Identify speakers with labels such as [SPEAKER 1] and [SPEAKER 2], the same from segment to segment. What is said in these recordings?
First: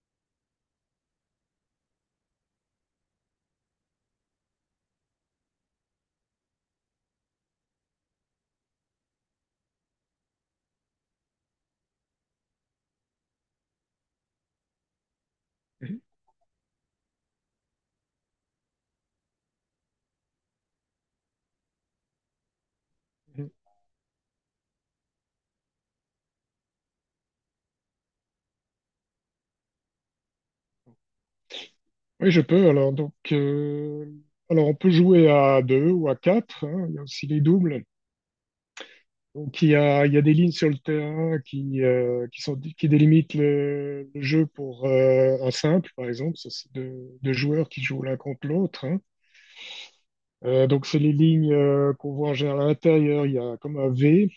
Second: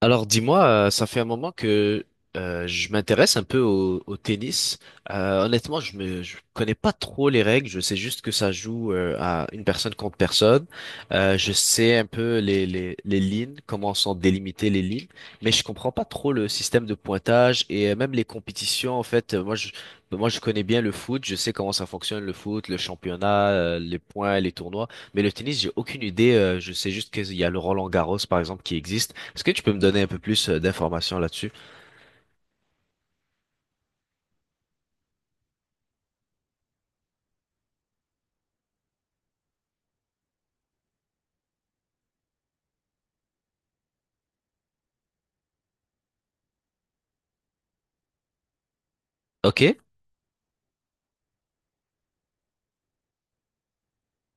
[SPEAKER 1] Alors dis-moi, ça fait un moment que je m'intéresse un peu au tennis. Honnêtement, je me je connais pas trop les règles. Je sais juste que ça joue à une personne contre personne. Je sais un peu les les lignes, comment sont délimitées les lignes, mais je comprends
[SPEAKER 2] Mhm.
[SPEAKER 1] pas trop le système de pointage et même les compétitions. En fait, moi je connais bien le foot. Je sais comment ça fonctionne le foot, le championnat,
[SPEAKER 2] Mhm.
[SPEAKER 1] les points, les tournois. Mais le tennis, j'ai aucune idée. Je sais juste qu'il y a le Roland-Garros, par exemple, qui existe. Est-ce que tu peux me donner un peu plus d'informations là-dessus?
[SPEAKER 2] Oui, je peux. Alors, donc, on peut jouer à deux ou à quatre, hein. Il y a aussi les doubles. Donc, il y a des lignes sur le terrain qui sont, qui délimitent le jeu pour un simple, par exemple. Ça, c'est deux joueurs qui jouent l'un contre l'autre, hein.
[SPEAKER 1] Ok,
[SPEAKER 2] Donc, c'est les lignes qu'on voit en général à l'intérieur. Il y a comme un V.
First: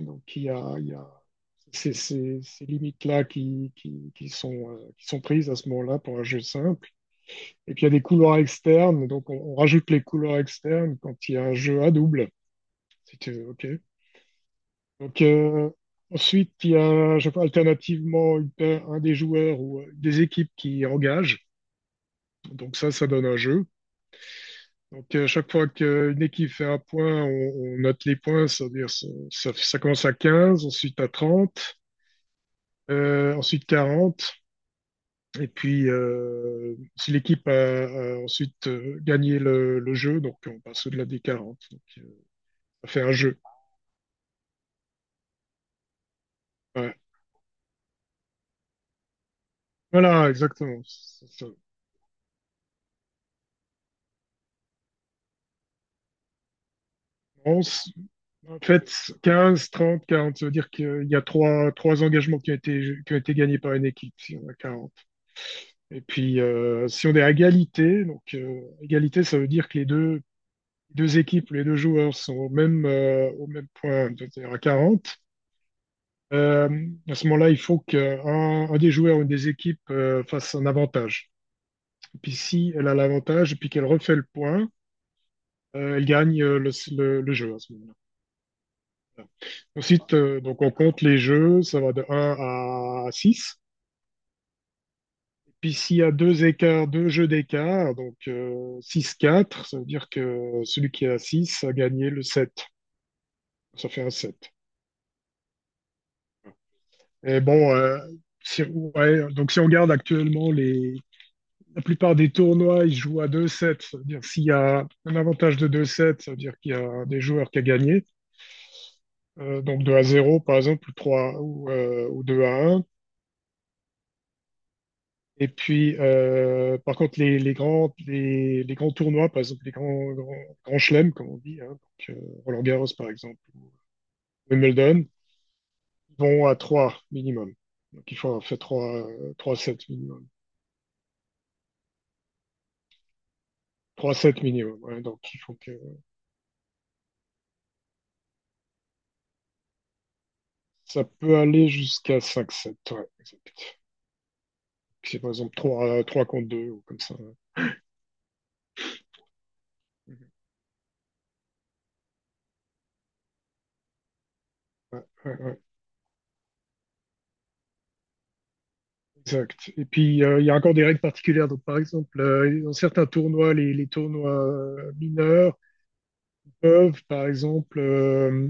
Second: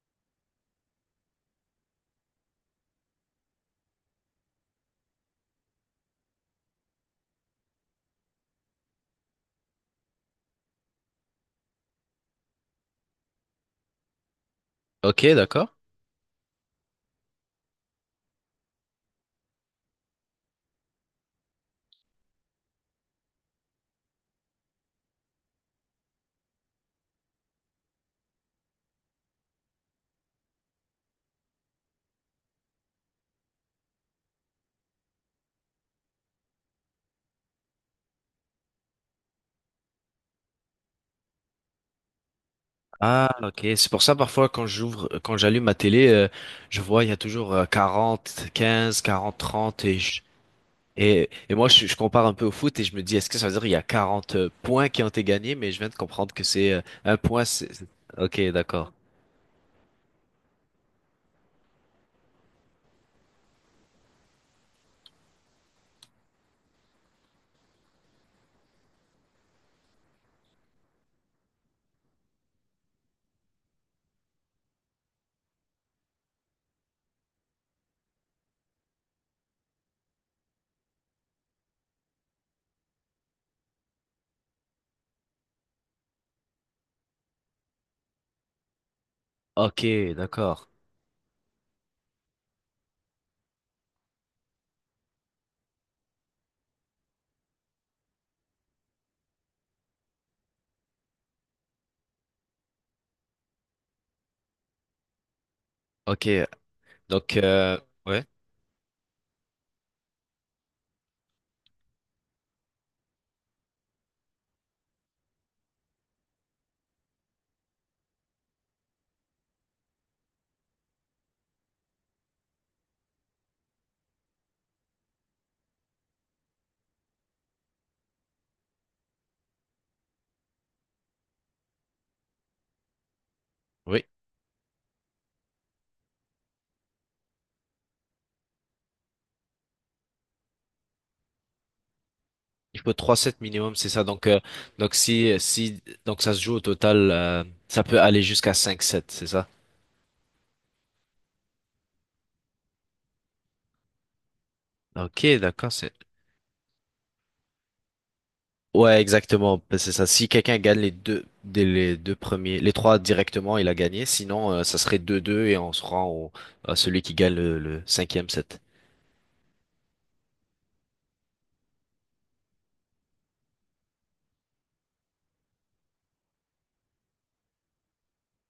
[SPEAKER 2] Donc, il y a ces limites-là qui sont prises à ce moment-là pour un jeu simple. Et puis il y a des couloirs externes, donc on rajoute les couloirs externes quand il y a un jeu à double, si tu veux, ok. Donc,
[SPEAKER 1] ok, d'accord.
[SPEAKER 2] ensuite, il y a je sais pas, alternativement un des joueurs ou des équipes qui engagent, donc ça donne un jeu. Donc, chaque fois qu'une équipe fait un point, on note les points, c'est-à-dire ça commence à 15, ensuite à 30, ensuite 40, et puis si l'équipe a ensuite gagné le jeu, donc on passe au-delà des 40. Donc, ça fait un
[SPEAKER 1] Ah,
[SPEAKER 2] jeu.
[SPEAKER 1] ok. C'est pour ça, parfois, quand quand j'allume ma télé, je
[SPEAKER 2] Ouais.
[SPEAKER 1] vois, il y a toujours 40, 15, 40, 30
[SPEAKER 2] Voilà, exactement. C'est
[SPEAKER 1] Et,
[SPEAKER 2] ça.
[SPEAKER 1] et moi, je compare un peu au foot et je me dis, est-ce que ça veut dire qu'il y a 40 points qui ont été gagnés? Mais je viens de comprendre que c'est un point.
[SPEAKER 2] On s-
[SPEAKER 1] Ok,
[SPEAKER 2] En fait,
[SPEAKER 1] d'accord.
[SPEAKER 2] 15 30 40 ça veut dire qu'il y a trois engagements qui ont été gagnés par une équipe, si on a quarante. Et puis, si on est à égalité, donc égalité, ça veut dire que les deux équipes, les deux joueurs sont au même point, c'est-à-dire à 40. À ce moment-là, il faut qu'un des joueurs ou une des équipes fasse un avantage. Et puis, si elle a l'avantage et puis qu'elle refait le point, elle gagne le jeu à ce moment-là. Voilà.
[SPEAKER 1] Ok,
[SPEAKER 2] Ensuite, donc
[SPEAKER 1] d'accord.
[SPEAKER 2] on compte les jeux, ça va de un à 6. Puis s'il y a deux écarts, deux jeux d'écart, donc 6-4, ça veut dire que celui qui est à 6 a gagné le 7. Ça fait un 7.
[SPEAKER 1] Ok. Donc,
[SPEAKER 2] Et bon,
[SPEAKER 1] ouais.
[SPEAKER 2] ouais, donc si on regarde actuellement les... La plupart des tournois, ils jouent à deux 7. Ça veut dire s'il y a un avantage de deux 7, ça veut dire qu'il y a un des joueurs qui a gagné. Donc 2-0 par exemple, ou 3 ou 2-1. Et puis, par contre, les grands tournois, par exemple, les grands chelems, comme on dit, hein, donc, euh, Roland-Garros, par exemple,
[SPEAKER 1] Oui.
[SPEAKER 2] Wimbledon, vont à 3 minimum. Donc, il faut avoir fait trois sets minimum.
[SPEAKER 1] Il faut trois sets minimum, c'est ça.
[SPEAKER 2] Trois sets minimum,
[SPEAKER 1] Donc
[SPEAKER 2] ouais, donc
[SPEAKER 1] si,
[SPEAKER 2] il faut que
[SPEAKER 1] si, donc ça se joue au total, ça peut aller jusqu'à cinq sets, c'est ça?
[SPEAKER 2] ça peut aller jusqu'à 5 sets, ouais. C'est
[SPEAKER 1] Ok,
[SPEAKER 2] par exemple
[SPEAKER 1] d'accord, c'est.
[SPEAKER 2] 3 3 contre 2 ou comme ça.
[SPEAKER 1] Ouais, exactement, ben, c'est ça. Si quelqu'un gagne les deux, les deux premiers, les trois directement, il a gagné. Sinon, ça serait
[SPEAKER 2] Ouais,
[SPEAKER 1] deux
[SPEAKER 2] ouais,
[SPEAKER 1] deux et
[SPEAKER 2] ouais,
[SPEAKER 1] on se rend à celui qui gagne le cinquième set.
[SPEAKER 2] exact. Et puis, il y a encore des règles particulières. Donc, par exemple, dans certains tournois, les tournois mineurs, peuvent, par exemple,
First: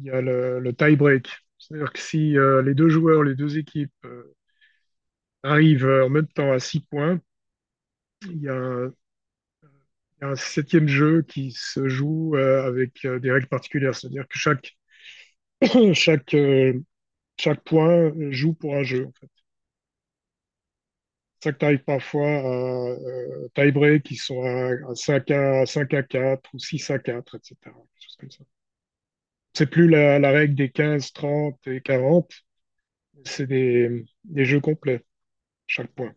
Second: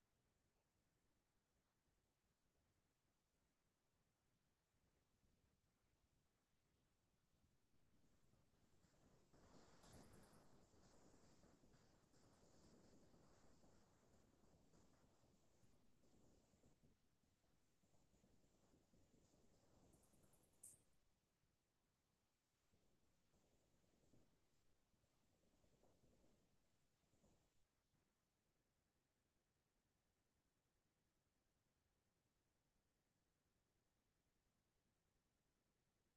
[SPEAKER 2] il y a le tie-break. C'est-à-dire que si les deux joueurs, les deux équipes arrivent en même temps à six points, il y a un, il y a un septième jeu qui se joue avec des règles particulières. C'est-à-dire que chaque, euh, chaque point joue pour un jeu. En fait. C'est ça que tu arrives parfois à tie-break qui sont à 5 à, 5 à 4 ou 6 à 4, etc. Quelque chose comme ça. C'est plus la règle des 15, 30 et 40. C'est des jeux complets, chaque point.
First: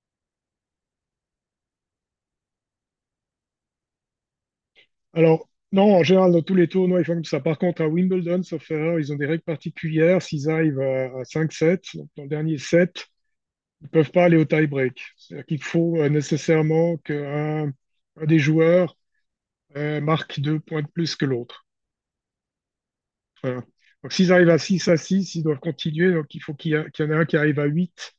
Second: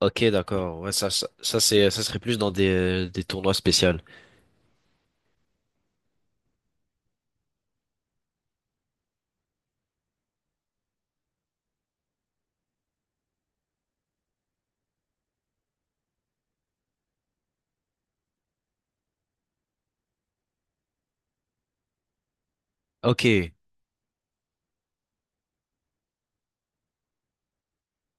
[SPEAKER 1] Ok, d'accord. Ouais, ça serait plus dans des tournois spéciaux.
[SPEAKER 2] Alors, non, en général, dans tous les tournois, ils font comme ça. Par contre, à Wimbledon, sauf erreur, ils ont des règles particulières. S'ils arrivent à 5-7, donc dans le dernier set, ils ne peuvent pas aller au tie-break. C'est-à-dire qu'il faut nécessairement qu'un des joueurs marque deux points de plus que l'autre.
[SPEAKER 1] Ok. Et
[SPEAKER 2] Voilà. Donc, s'ils arrivent à 6 à 6, ils doivent continuer. Donc, il faut qu'il y en ait un qui arrive à 8,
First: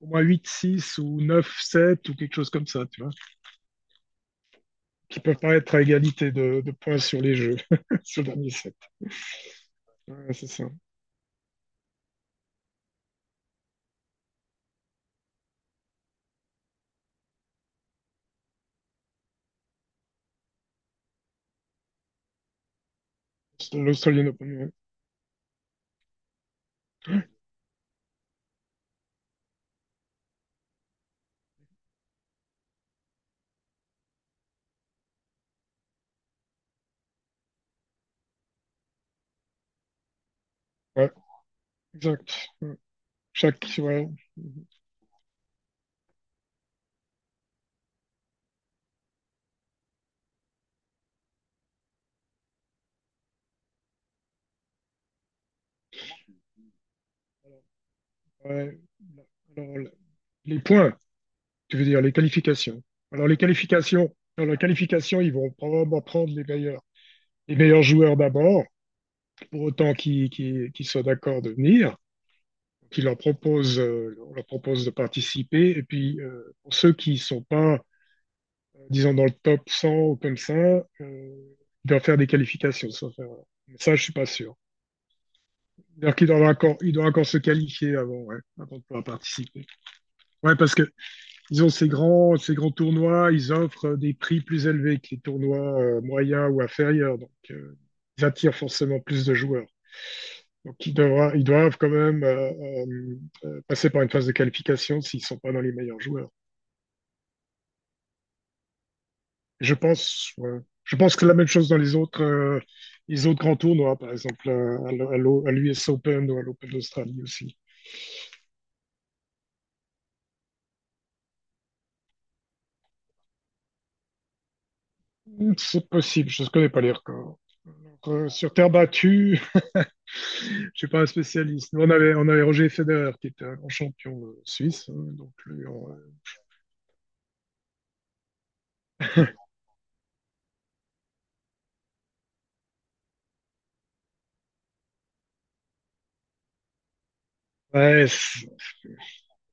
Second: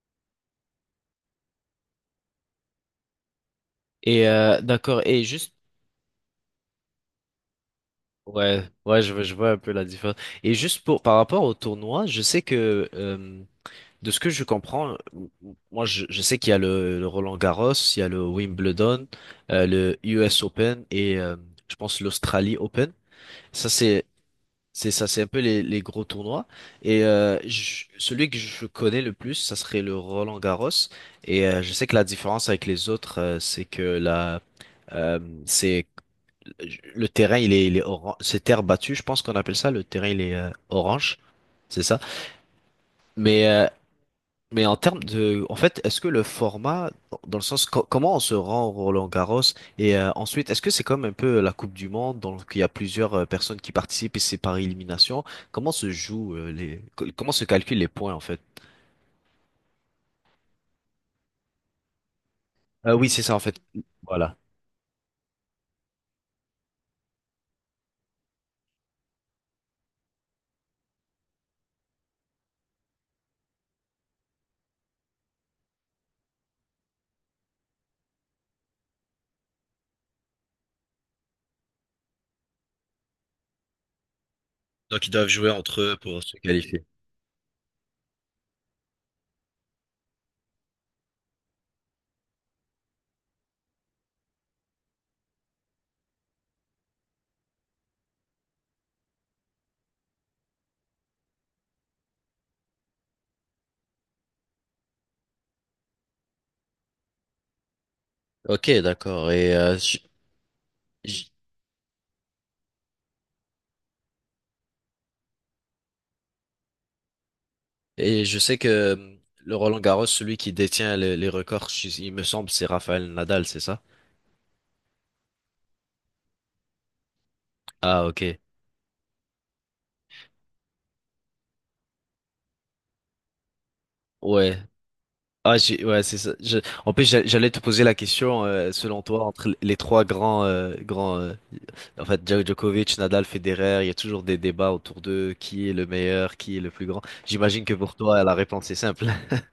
[SPEAKER 2] au moins 8-6 ou 9-7 ou quelque chose comme ça. Tu vois.
[SPEAKER 1] d'accord.
[SPEAKER 2] Qui
[SPEAKER 1] Et
[SPEAKER 2] peuvent
[SPEAKER 1] juste
[SPEAKER 2] pas être à égalité de points sur les jeux, sur le dernier
[SPEAKER 1] ouais,
[SPEAKER 2] set.
[SPEAKER 1] ouais, je vois un peu la différence.
[SPEAKER 2] Ouais, c'est
[SPEAKER 1] Et
[SPEAKER 2] ça.
[SPEAKER 1] juste pour par rapport au tournoi, je sais que de ce que je comprends, moi je sais qu'il y a le Roland-Garros, il y a le Wimbledon, le US Open et je pense l'Australie Open. Ça
[SPEAKER 2] C'est l'Australian Open.
[SPEAKER 1] c'est ça, c'est un peu les gros tournois. Et
[SPEAKER 2] Ouais,
[SPEAKER 1] celui que je connais le plus, ça serait le Roland-Garros. Et je sais que la différence avec les autres, c'est que la euh, c'est le terrain il est orange, c'est terre battue, je pense qu'on appelle ça, le terrain il est
[SPEAKER 2] ouais,
[SPEAKER 1] orange, c'est ça.
[SPEAKER 2] exact. Ouais.
[SPEAKER 1] Mais euh,
[SPEAKER 2] Chaque. Ouais.
[SPEAKER 1] mais en termes de, en fait, est-ce que le format, dans le sens comment on se rend au Roland-Garros et ensuite, est-ce que c'est comme un peu la Coupe du Monde, donc il y a plusieurs personnes qui participent et c'est par élimination, comment se joue comment se calculent les points en fait?
[SPEAKER 2] Ouais. Alors, les points, tu veux dire les qualifications.
[SPEAKER 1] Oui, c'est
[SPEAKER 2] Alors,
[SPEAKER 1] ça
[SPEAKER 2] les
[SPEAKER 1] en fait.
[SPEAKER 2] qualifications,
[SPEAKER 1] Voilà.
[SPEAKER 2] dans la qualification, ils vont probablement prendre les meilleurs joueurs d'abord, pour autant qu'ils soient d'accord de venir. On leur propose de participer. Et puis, pour ceux qui sont pas disons dans le top 100 ou comme ça, il doit faire des qualifications. Ça je suis pas sûr.
[SPEAKER 1] Donc ils doivent jouer entre eux
[SPEAKER 2] C'est-à-dire
[SPEAKER 1] pour
[SPEAKER 2] qu'il
[SPEAKER 1] se
[SPEAKER 2] doit encore,
[SPEAKER 1] qualifier.
[SPEAKER 2] il doit encore se qualifier avant, ouais, avant de pouvoir participer. Ouais, parce que ils ont ces grands tournois, ils offrent des prix plus élevés que les tournois moyens ou inférieurs, donc ils attirent forcément plus de joueurs. Donc ils doivent quand même passer par une phase de qualification s'ils sont pas dans les meilleurs joueurs.
[SPEAKER 1] Ok, d'accord. Et
[SPEAKER 2] Je pense, ouais. Je pense que
[SPEAKER 1] j-
[SPEAKER 2] la même chose dans les autres grands tournois, par exemple à l'US Open ou à l'Open d'Australie aussi.
[SPEAKER 1] et je sais que le Roland Garros, celui qui détient les records, il me semble, c'est Rafael Nadal, c'est ça?
[SPEAKER 2] C'est possible, je ne connais pas les records.
[SPEAKER 1] Ah,
[SPEAKER 2] Euh,
[SPEAKER 1] ok.
[SPEAKER 2] sur terre battue, je suis pas un spécialiste. Nous, on avait Roger Federer qui était un grand champion
[SPEAKER 1] Ouais.
[SPEAKER 2] suisse, hein, donc
[SPEAKER 1] Ah,
[SPEAKER 2] lui,
[SPEAKER 1] j'ai- ouais, c'est ça. En plus, j'allais te poser la question, selon toi, entre les trois grands, en fait, Djokovic, Nadal, Federer, il y a toujours des débats autour d'eux, qui est le meilleur, qui est le plus grand. J'imagine que pour
[SPEAKER 2] ouais,
[SPEAKER 1] toi, la réponse est simple.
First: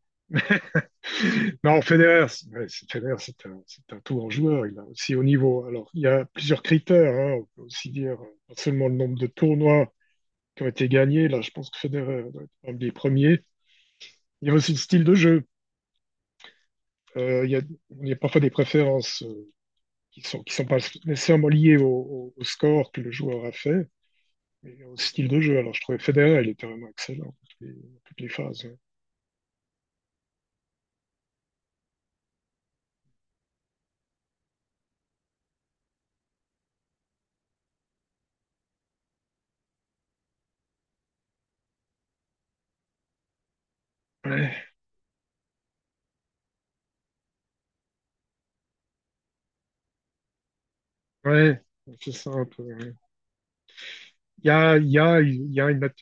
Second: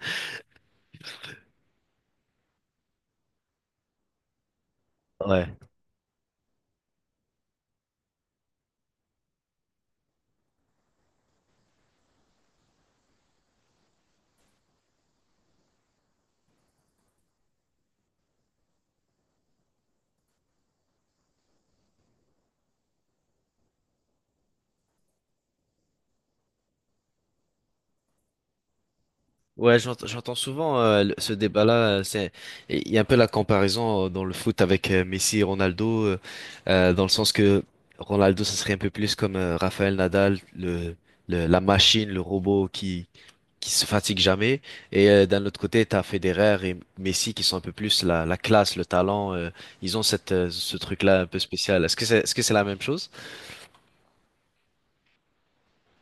[SPEAKER 2] non, Federer, c'est un tout grand joueur, il a aussi au
[SPEAKER 1] Ouais.
[SPEAKER 2] niveau. Alors, il y a plusieurs critères, hein, on peut aussi dire, pas seulement le nombre de tournois, qui ont été gagnés. Là, je pense que Federer doit être un des premiers. Il y a aussi le style de jeu. Euh, il y a, il y a parfois des préférences qui sont pas nécessairement liées au score que le joueur a fait, mais au style de jeu. Alors, je trouvais Federer, il était vraiment excellent dans toutes les phases.
[SPEAKER 1] Ouais, j'entends souvent ce débat-là. C'est, il y a un peu la comparaison dans le foot avec Messi et Ronaldo, dans le sens que Ronaldo, ça serait un peu plus comme Rafael Nadal, la machine, le robot qui se fatigue jamais.
[SPEAKER 2] Ouais,
[SPEAKER 1] Et d'un autre côté, t'as Federer et Messi qui sont un peu plus la classe, le talent. Ils ont cette ce truc-là un peu
[SPEAKER 2] ouais,
[SPEAKER 1] spécial.
[SPEAKER 2] ouais, c'est ça
[SPEAKER 1] Est-ce que
[SPEAKER 2] un
[SPEAKER 1] c'est la même
[SPEAKER 2] peu.
[SPEAKER 1] chose?
[SPEAKER 2] Il y a, il y a, il y a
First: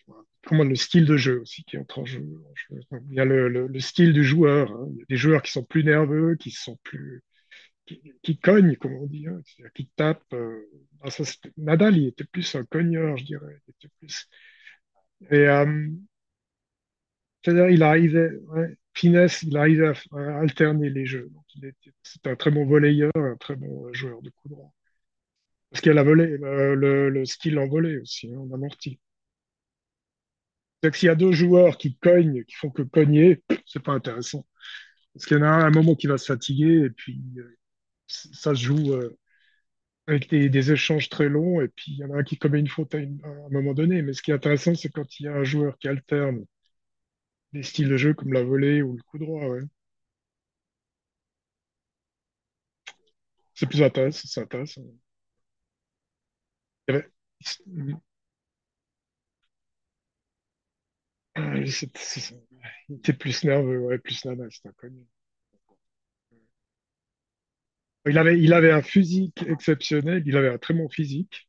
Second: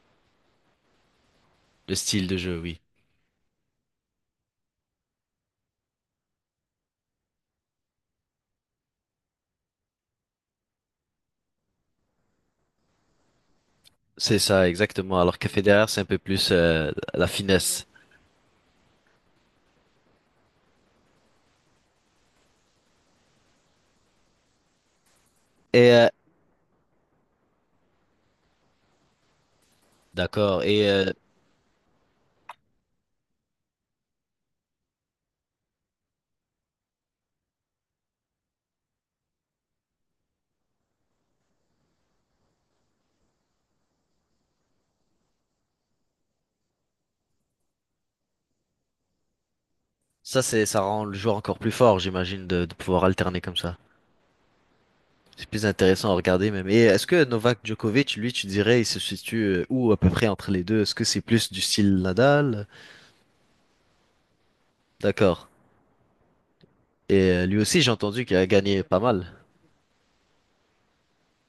[SPEAKER 2] comment le style de jeu aussi qui
[SPEAKER 1] Le
[SPEAKER 2] entre en jeu.
[SPEAKER 1] style de
[SPEAKER 2] en
[SPEAKER 1] jeu, oui.
[SPEAKER 2] jeu. Il y a le style du joueur, hein. Il y a des joueurs qui sont plus nerveux, qui sont plus qui cogne, comme on dit, hein, c'est-à-dire qui tape. Nadal, il était plus un cogneur, je dirais. Il était plus...
[SPEAKER 1] C'est ça, exactement. Alors
[SPEAKER 2] Et
[SPEAKER 1] que Federer, c'est un peu plus la
[SPEAKER 2] c'est-à-dire, il
[SPEAKER 1] finesse.
[SPEAKER 2] arrivait, ouais, finesse, il arrivait à alterner les jeux. Donc, il était, c'est un très bon volleyeur, un très bon joueur de coup droit. Parce qu'il
[SPEAKER 1] Et
[SPEAKER 2] y a la volée, le skill en volée aussi, hein, en amorti.
[SPEAKER 1] d'accord. Et
[SPEAKER 2] C'est-à-dire que s'il y a deux joueurs qui cognent, qui font que cogner, c'est pas intéressant. Parce qu'il y en a un à un moment qui va se fatiguer et puis ça se joue, avec des échanges très longs, et puis il y en a un qui commet une faute à un moment donné. Mais ce qui est intéressant, c'est quand il y a un joueur qui alterne des styles de jeu comme la volée ou le coup droit, ouais.
[SPEAKER 1] ça, ça rend le joueur encore plus fort, j'imagine, de pouvoir alterner comme
[SPEAKER 2] C'est
[SPEAKER 1] ça.
[SPEAKER 2] plus intéressant, c'est intéressant.
[SPEAKER 1] C'est plus intéressant à regarder même. Et
[SPEAKER 2] Il y
[SPEAKER 1] est-ce
[SPEAKER 2] avait-
[SPEAKER 1] que Novak Djokovic, lui, tu dirais, il se situe où à peu près entre les deux? Est-ce que c'est plus du style
[SPEAKER 2] c'est-
[SPEAKER 1] Nadal?
[SPEAKER 2] Il était plus nerveux, ouais, plus nerveux, c'est inconnu.
[SPEAKER 1] D'accord. Et lui aussi, j'ai
[SPEAKER 2] Il
[SPEAKER 1] entendu qu'il
[SPEAKER 2] avait,
[SPEAKER 1] a
[SPEAKER 2] il avait
[SPEAKER 1] gagné
[SPEAKER 2] un
[SPEAKER 1] pas mal.
[SPEAKER 2] physique exceptionnel, il avait un très bon physique,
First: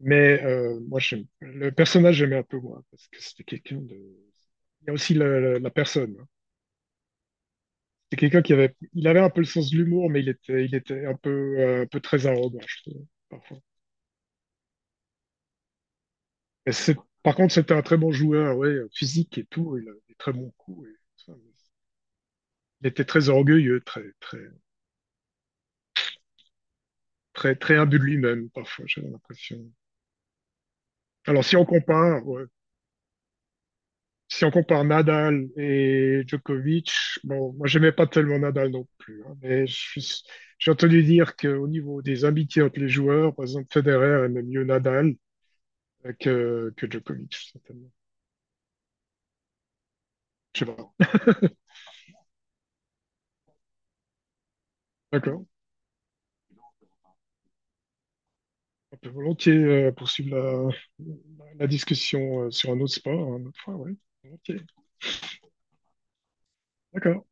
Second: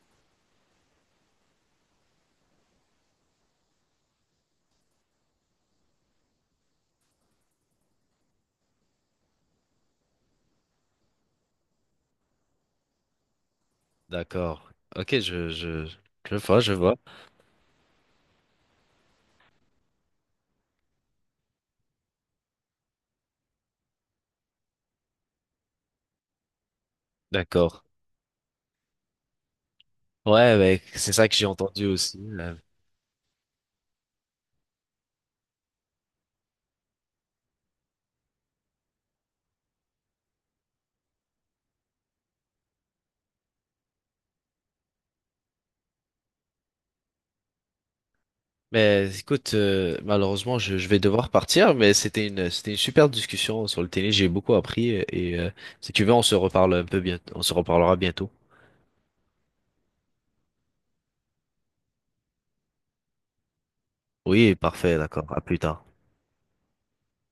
[SPEAKER 2] mais moi, le personnage, j'aimais un peu moins, parce que c'était quelqu'un de... Il y a aussi la personne. C'est quelqu'un qui avait, il avait un peu le sens de l'humour, mais il était un peu très arrogant, je trouve, parfois.
[SPEAKER 1] D'accord. Ok, je vois, je
[SPEAKER 2] Mais c'est-
[SPEAKER 1] vois.
[SPEAKER 2] Par contre, c'était un très bon joueur, ouais, physique et tout, il a des très bons coups, et tout ça, mais il était très orgueilleux, très, très, très, très
[SPEAKER 1] D'accord.
[SPEAKER 2] imbu de lui-même, parfois, j'ai l'impression.
[SPEAKER 1] Ouais, ouais, c'est ça que
[SPEAKER 2] Alors,
[SPEAKER 1] j'ai
[SPEAKER 2] si on
[SPEAKER 1] entendu aussi.
[SPEAKER 2] compare, ouais, si on compare Nadal et Djokovic, bon, moi, j'aimais pas tellement Nadal non plus, hein, mais j'ai entendu dire qu'au niveau des amitiés entre les joueurs, par exemple, Federer aimait mieux Nadal que Djokovic, certainement.
[SPEAKER 1] Mais écoute, malheureusement,
[SPEAKER 2] Je sais
[SPEAKER 1] je
[SPEAKER 2] pas.
[SPEAKER 1] vais devoir partir, mais c'était une super discussion sur le tennis. J'ai beaucoup appris et
[SPEAKER 2] D'accord.
[SPEAKER 1] si tu veux, on se reparle un peu bientôt, on se reparlera bientôt.
[SPEAKER 2] On peut volontiers poursuivre la discussion sur un autre sport, une autre fois, oui.
[SPEAKER 1] Oui,
[SPEAKER 2] Ok.
[SPEAKER 1] parfait, d'accord. À plus tard.
[SPEAKER 2] D'accord.